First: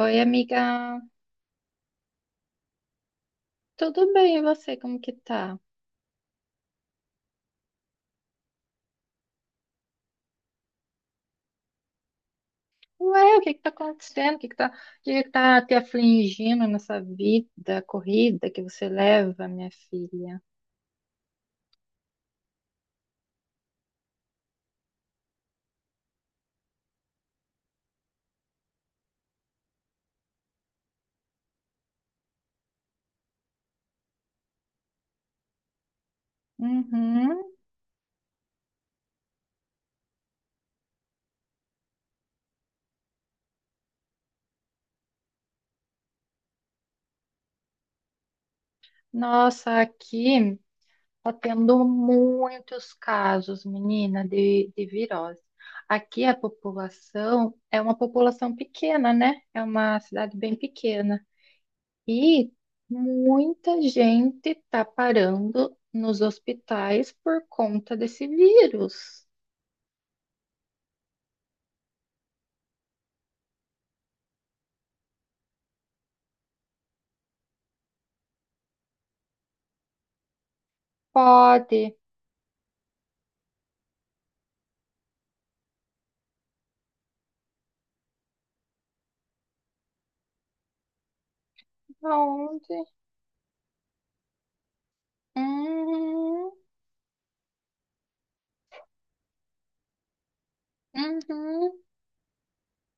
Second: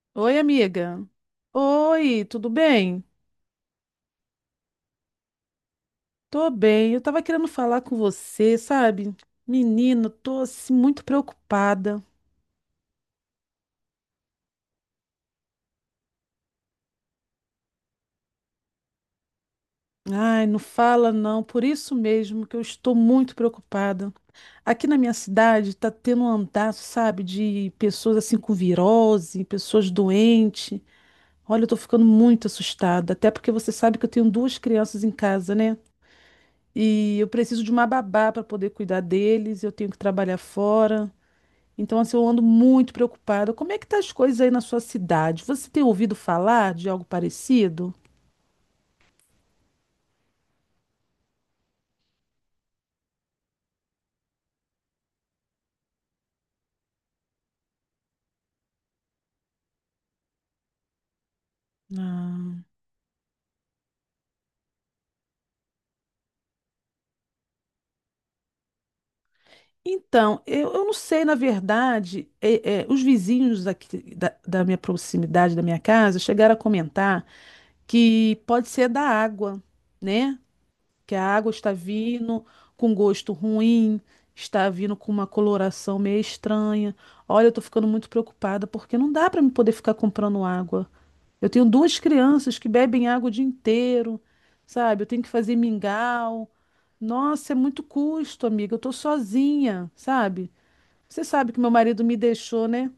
Oi, Oi, amiga. amiga. Oi, tudo bem? Tudo bem, e você? Como que tá? Tô bem. Eu tava querendo falar com você, sabe? Menino, tô assim muito preocupada. Ué, o que que tá acontecendo? O que que tá, o que que tá te afligindo nessa vida corrida que você leva, minha filha? Ai, não fala não. Por isso mesmo que eu estou muito preocupada. Aqui na minha cidade tá tendo um andaço, sabe, de pessoas assim com virose, pessoas doentes. Olha, eu tô ficando muito assustada, até porque você sabe que eu tenho duas crianças em casa, né? E eu Uhum. preciso de uma babá para poder cuidar deles, eu tenho que trabalhar fora. Então, assim, eu ando muito preocupada. Como é que tá as coisas aí na sua cidade? Você tem ouvido falar de algo parecido? Nossa, aqui tá tendo muitos casos, menina, de virose. Aqui a população é uma população pequena, né? É uma cidade bem pequena. E Ah. muita gente está parando nos hospitais por conta desse vírus. Então, eu não sei, na verdade, os vizinhos aqui da minha proximidade, da minha casa, chegaram a comentar que pode ser da água, né? Que a água está Pode. vindo com gosto ruim, está vindo com uma coloração meio estranha. Olha, eu tô ficando muito preocupada porque não dá para me poder ficar comprando água. Eu tenho duas crianças que Aonde? bebem água o dia inteiro, sabe? Eu tenho que fazer mingau. Uhum, Nossa, é muito custo, amiga. Eu tô sozinha, sabe? Você sabe que meu uhum, marido me deixou, né?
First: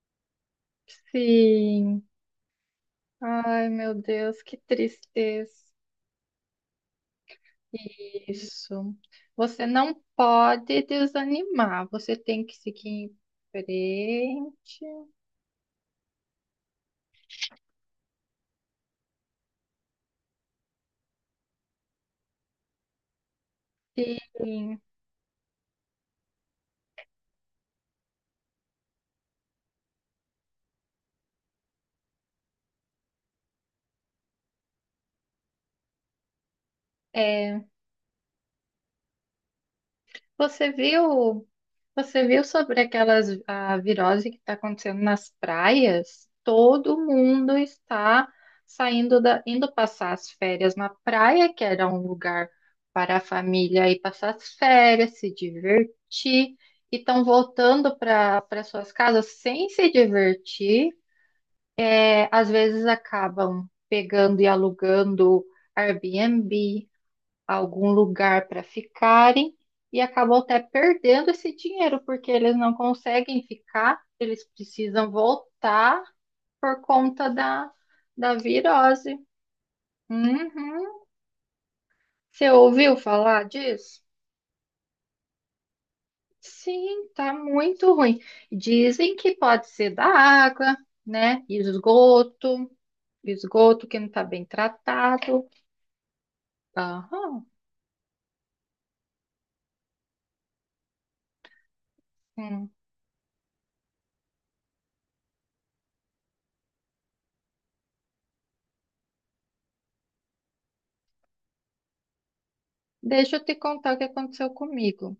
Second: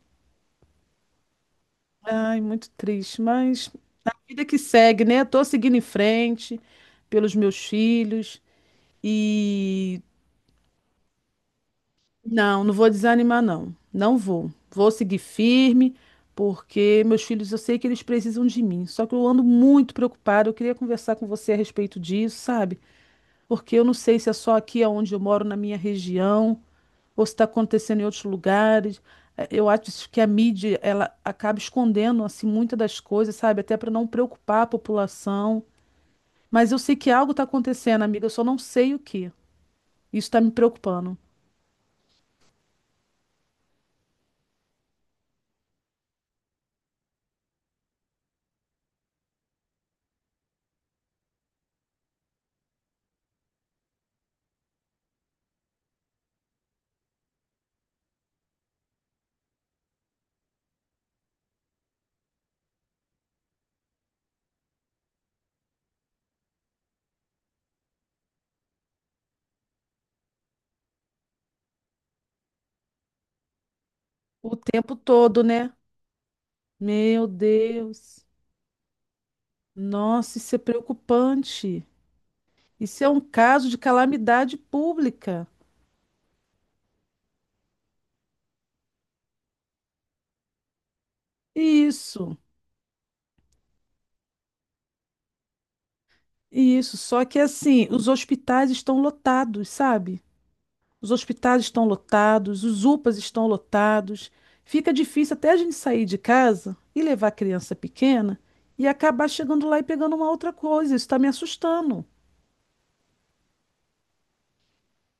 sim. Ai, muito triste, Ai, mas meu a Deus, vida que que segue, né? Tô tristeza. seguindo em frente pelos meus filhos Isso. Você não e pode desanimar. Você tem que não, não seguir vou em desanimar, não. Não vou. Vou frente. seguir firme, porque meus filhos, eu sei que eles precisam de mim. Só que eu ando muito preocupada. Eu queria conversar com você a respeito disso, sabe? Porque eu não sei se é só Sim. aqui onde eu moro, na minha região, ou se está acontecendo em outros lugares. Eu acho que a mídia ela acaba escondendo assim muitas das coisas, sabe? Até para não preocupar a população. Mas eu sei que algo está É. acontecendo, amiga, eu só não sei o que. Isso está me Você preocupando. viu? Você viu sobre aquelas a virose que está acontecendo nas praias? Todo mundo está saindo da, indo passar as férias na praia, que era um lugar para a família ir passar as férias, se divertir, e estão voltando para suas casas sem se divertir. É, às vezes acabam pegando e alugando Airbnb algum lugar para ficarem e acabam até perdendo esse dinheiro, porque eles não conseguem ficar, eles O tempo precisam todo, né? voltar por Meu conta da, Deus. da virose. Nossa, isso é Uhum. preocupante. Você ouviu Isso é um falar caso de disso? calamidade pública. Sim, tá muito ruim. Dizem que pode ser da água, né? Isso. Esgoto, esgoto que não tá bem tratado. Isso, só que Aham. assim, os hospitais estão lotados, sabe? Os hospitais estão lotados, Hum. os UPAs estão lotados. Fica difícil até a gente sair de casa e levar a criança pequena e acabar chegando lá e pegando uma outra coisa. Isso está me assustando. Deixa eu te contar o que aconteceu comigo.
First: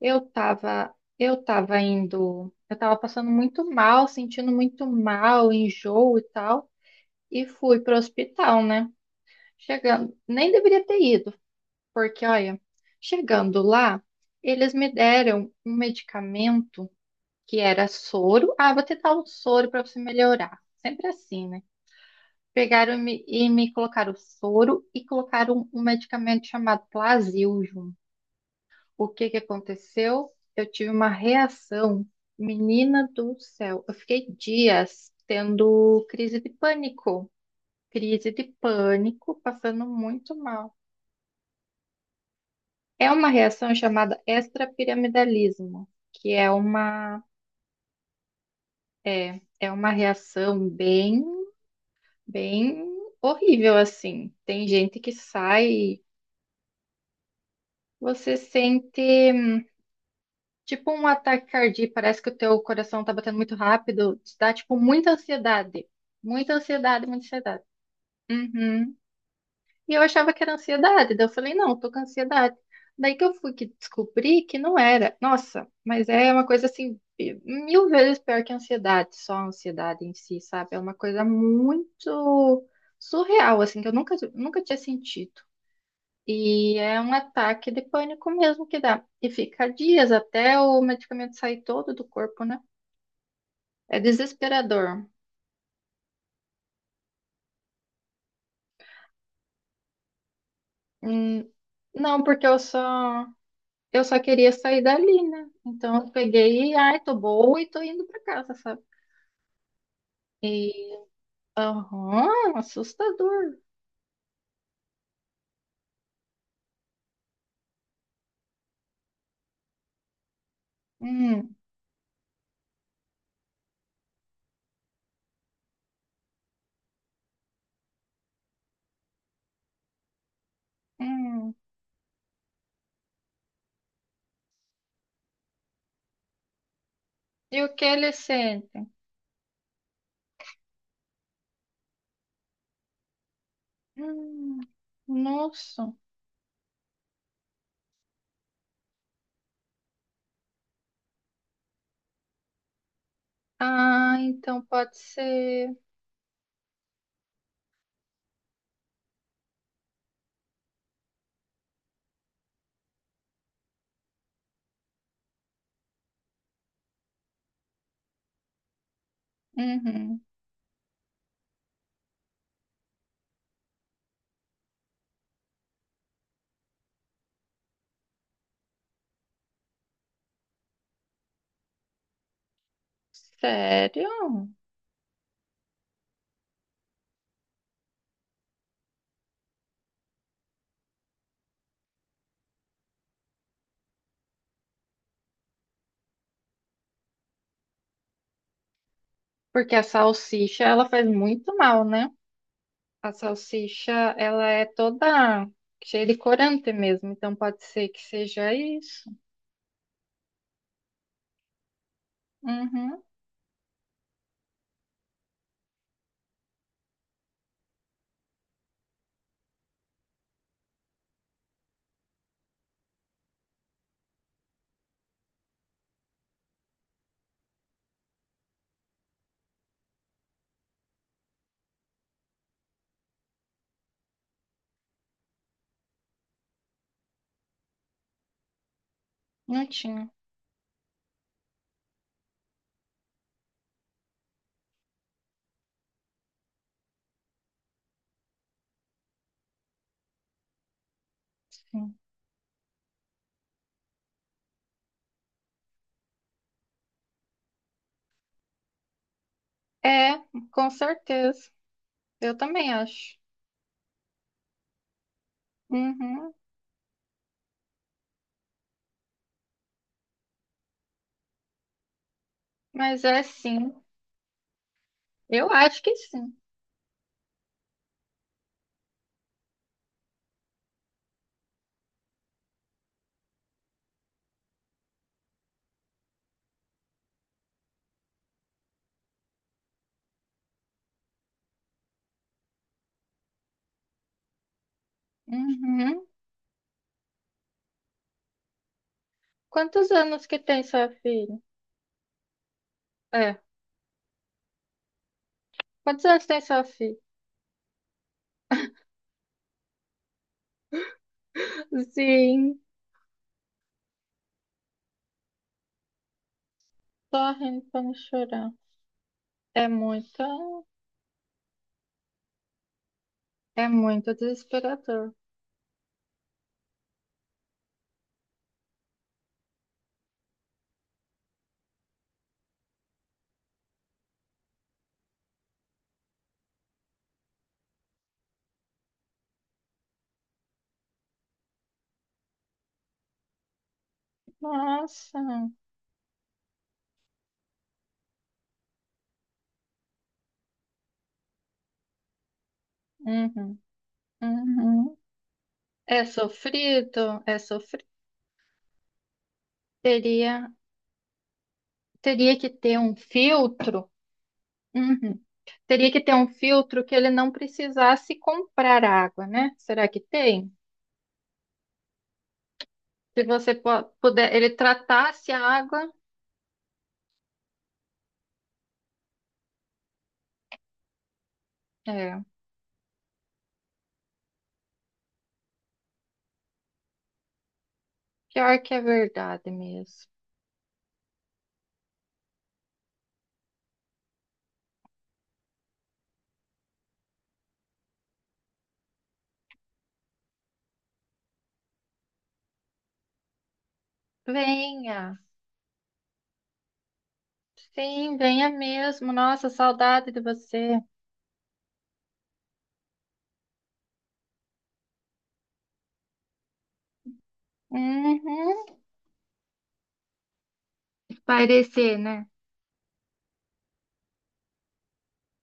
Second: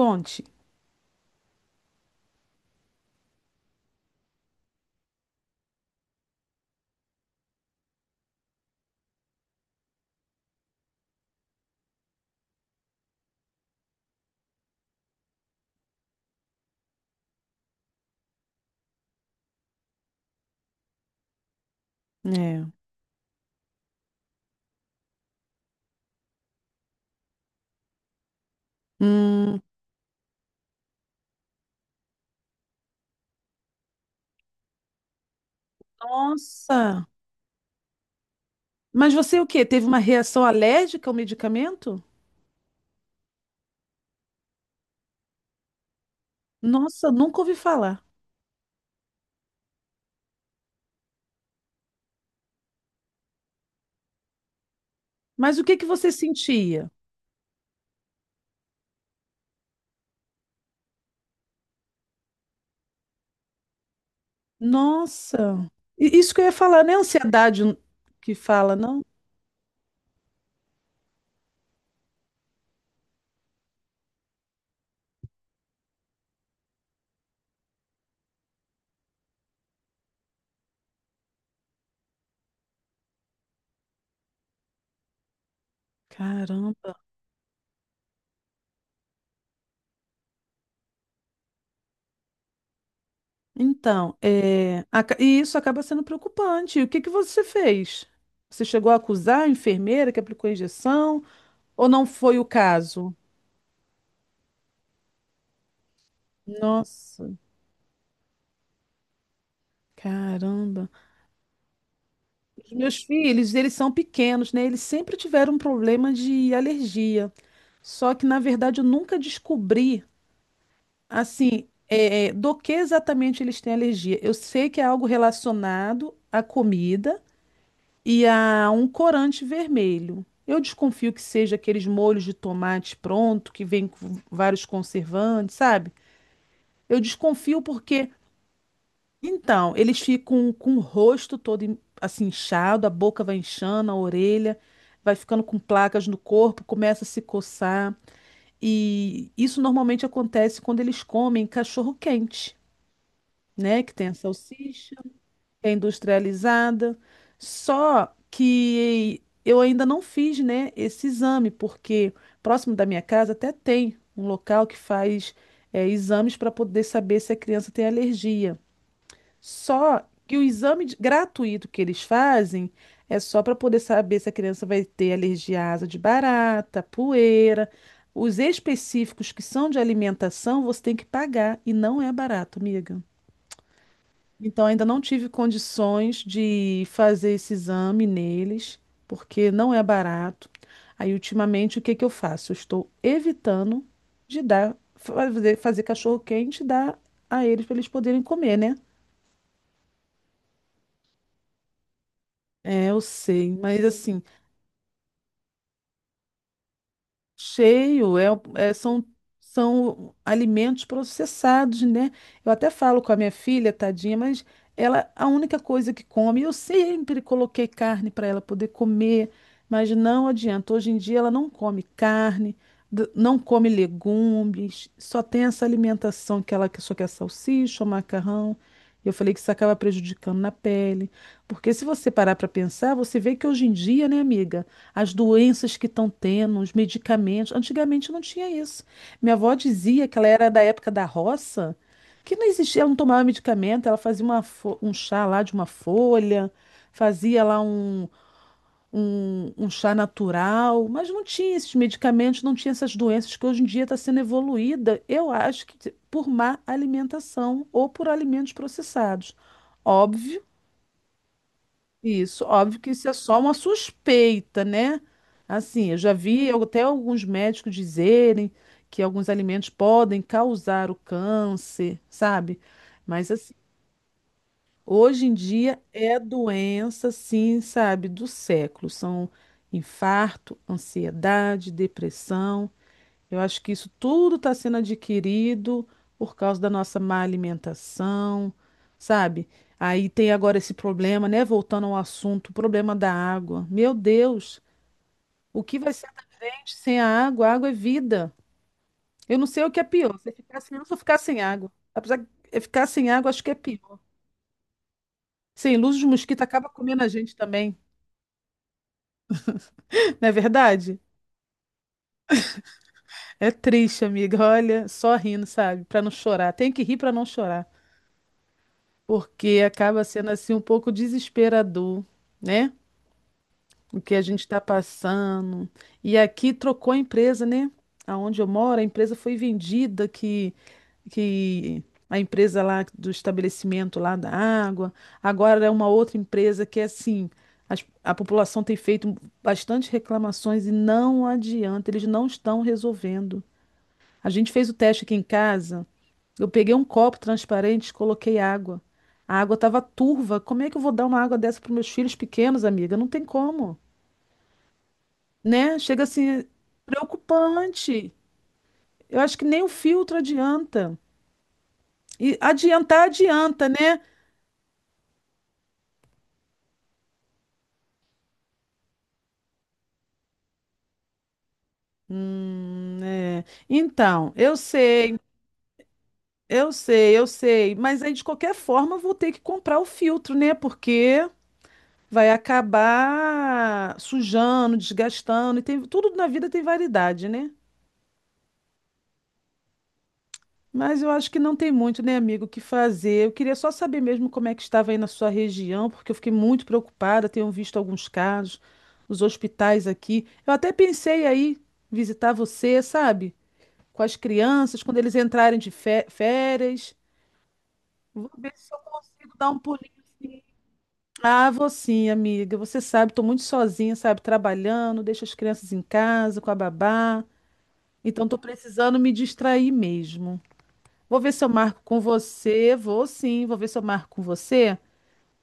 Eu tava, eu tava indo, eu tava passando muito mal, sentindo muito mal, enjoo e tal, e fui pro hospital, né? Chegando, nem deveria ter ido, porque olha, chegando lá, eles me deram um medicamento que era soro. Ah, vou tentar o soro para você melhorar. Sempre assim, né? É. Pegaram e me colocaram soro e colocaram um medicamento chamado Plasil junto. O que que Hum, aconteceu? Eu tive uma reação, menina do céu. Eu fiquei dias tendo nossa. Crise de Mas você pânico, o quê? passando Teve uma muito reação mal. alérgica ao medicamento? É uma reação chamada extrapiramidalismo, que é Nossa, uma nunca ouvi falar. é, é uma reação bem horrível assim. Tem gente que Mas o que que sai, você sentia? você sente tipo um ataque cardíaco, parece que o teu coração tá batendo muito rápido, te dá tipo muita Nossa! ansiedade. Isso que eu ia Muita falar, não é ansiedade, muita ansiedade ansiedade. que fala, Uhum. não? E eu achava que era ansiedade, daí eu falei, não, tô com ansiedade. Daí que eu fui que descobri que não era. Nossa, mas é uma coisa assim, mil vezes pior que a ansiedade, só a ansiedade em si, sabe? É uma coisa muito surreal, assim, que eu nunca tinha sentido. E Caramba. é um ataque de pânico mesmo que dá. E fica dias até o medicamento sair todo do corpo, né? É Então, desesperador. E isso acaba sendo preocupante. O que que você fez? Você chegou a acusar a enfermeira que aplicou a injeção Hum, ou não não, foi o porque eu caso? só eu só queria sair dali, né? Então eu peguei e ai, tô Nossa, boa e tô indo pra casa, sabe? caramba. E aham, Os meus filhos, assustador. eles são pequenos, né? Eles sempre tiveram um problema de alergia. Só que, na verdade, eu nunca descobri. Hum, Assim, do que exatamente eles têm alergia? Eu sei que é algo relacionado à comida e a um corante vermelho. Eu desconfio que hum. seja aqueles molhos de tomate pronto, que vem com vários conservantes, sabe? Eu E desconfio o que porque, eles sentem? então, eles ficam com o rosto todo assim inchado, a boca vai inchando, a orelha Hum, vai ficando com nossa. placas no corpo, começa a se coçar. E isso normalmente acontece quando eles comem cachorro quente, né? Que tem a Ah, então salsicha, pode que é ser. industrializada. Só que eu ainda não fiz, né, esse exame, porque próximo da minha casa até tem um local que faz exames para poder saber se a criança tem alergia. Só Uhum. que o exame gratuito que eles fazem é só para poder saber se a criança vai ter alergia à asa de barata, poeira. Os específicos que são de alimentação, você tem que pagar e não é barato, amiga. Sério? Então, ainda não tive condições de fazer esse exame neles, porque não é barato. Aí, ultimamente, o que que eu faço? Eu estou evitando de fazer cachorro-quente e dar a eles para eles poderem comer, né? Porque a salsicha, ela faz muito mal, né? É, eu A sei, mas salsicha, assim, ela é toda cheia de corante mesmo, então pode ser que Cheio, seja são, isso. são alimentos processados, né? Eu até falo Uhum, com a minha filha, tadinha, mas ela, a única coisa que come, eu sempre coloquei carne para ela poder comer, mas não adianta. Hoje em dia ela não come carne, não come legumes, só tem essa alimentação que ela só quer salsicha, ou macarrão. Eu falei que isso acaba prejudicando na pele, porque se você parar para pensar, você vê que hoje em dia, né, amiga, as doenças que estão tendo, os medicamentos. Antigamente não tinha isso. Minha avó não dizia tinha. que ela era da época da roça, que não existia, ela não tomava medicamento, ela fazia um chá lá de uma folha, fazia lá um chá natural, mas não tinha esses Sim. medicamentos, não tinha essas doenças que hoje em dia está sendo evoluída, eu acho que por má alimentação ou por alimentos processados. É, Óbvio com certeza. Eu isso, também óbvio que isso é acho. só uma suspeita, né? Assim, eu já Uhum, vi até alguns médicos dizerem que alguns alimentos podem causar o câncer, sabe? mas é Mas assim, sim. hoje em Eu dia acho que é sim. doença, sim, sabe, do século. São infarto, ansiedade, depressão. Eu acho que isso tudo está sendo adquirido por causa da nossa má alimentação, sabe? Aí tem agora esse problema, né? Voltando ao assunto, o problema da água. Meu Deus, o que vai Uhum. ser da gente sem a água? A água é vida. Eu não sei o que é Quantos pior, anos se que ficar tem sem sua luz ou ficar filha? sem água. Apesar de ficar sem água, É, acho que é pior. Sem luz, quantos os anos tem mosquitos sua acabam filha? comendo a gente também, não é verdade? Sim, É triste, amiga. Olha, só rindo, sabe? Para não chorar. Tem que rir para não só rindo chorar. pra não chorar. Porque É acaba muito, sendo assim um pouco desesperador, né? é O que muito a gente está desesperador. passando. E aqui trocou a empresa, né? Aonde eu moro, a empresa foi vendida, que a empresa lá do estabelecimento lá da água, agora é uma outra empresa que é assim. A população tem feito bastante reclamações e não adianta, eles não estão resolvendo. A gente fez o teste aqui Nossa. em casa, eu peguei um copo transparente, coloquei água. A água estava turva. Como é que eu vou dar uma água dessa para meus filhos pequenos, amiga? Não tem Uhum, como, uhum. né? É Chega assim, é sofrido, é sofrido. preocupante. Eu acho que nem o filtro Teria, adianta. teria E que ter um adiantar adianta, filtro. né? Uhum. Teria que ter um filtro que ele não precisasse comprar água, né? Será que tem? Se É. você po- Então, puder, ele tratasse a água. Eu sei, mas aí de qualquer forma eu vou ter que comprar o filtro, né? Porque É, vai acabar sujando, desgastando, e tem, tudo na vida tem variedade, né? pior que é verdade mesmo. Mas eu acho que não tem muito, né, amigo, o que fazer. Eu queria só saber mesmo como é que estava aí na sua região, porque eu fiquei muito preocupada, tenho visto alguns casos, os hospitais aqui. Eu até pensei aí visitar você, sabe? Com as crianças, quando eles Venha. entrarem de férias. Sim, Vou venha ver se eu mesmo. consigo Nossa, dar um pulinho saudade de assim. você. Ah, vou sim, amiga. Você sabe, estou muito sozinha, sabe? Trabalhando, deixo as crianças em casa com a babá. Então, estou Uhum. precisando me distrair mesmo. Vou ver se eu marco Parecer, com né? você. Vou sim, vou ver se eu marco com você.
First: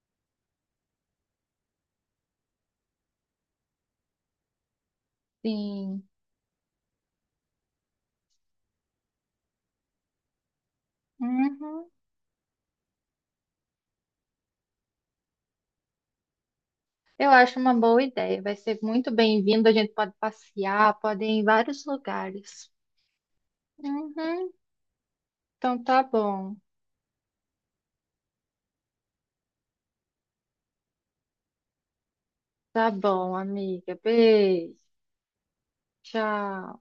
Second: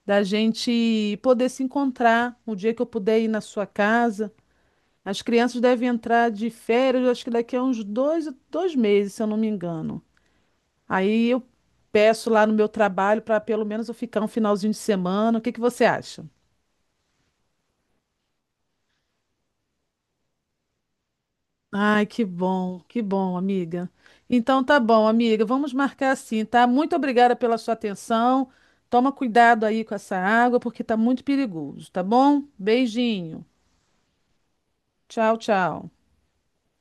Da gente poder se encontrar o dia que eu puder ir na sua casa. As crianças devem Sim. entrar de férias, acho que daqui a uns 2 meses, se eu não me engano. Aí eu Uhum. peço lá no meu trabalho para pelo menos eu ficar um finalzinho de semana. O que que você acha? Eu acho uma boa ideia. Vai ser muito bem-vindo. A gente pode passear, pode ir em vários Ai, lugares. Que bom, amiga. Uhum. Então tá bom, amiga, vamos Então tá marcar assim, bom. tá? Muito obrigada pela sua atenção. Toma cuidado aí com essa água, porque tá muito perigoso, tá bom? Tá bom, Beijinho. amiga. Beijo. Tchau, tchau. Tchau.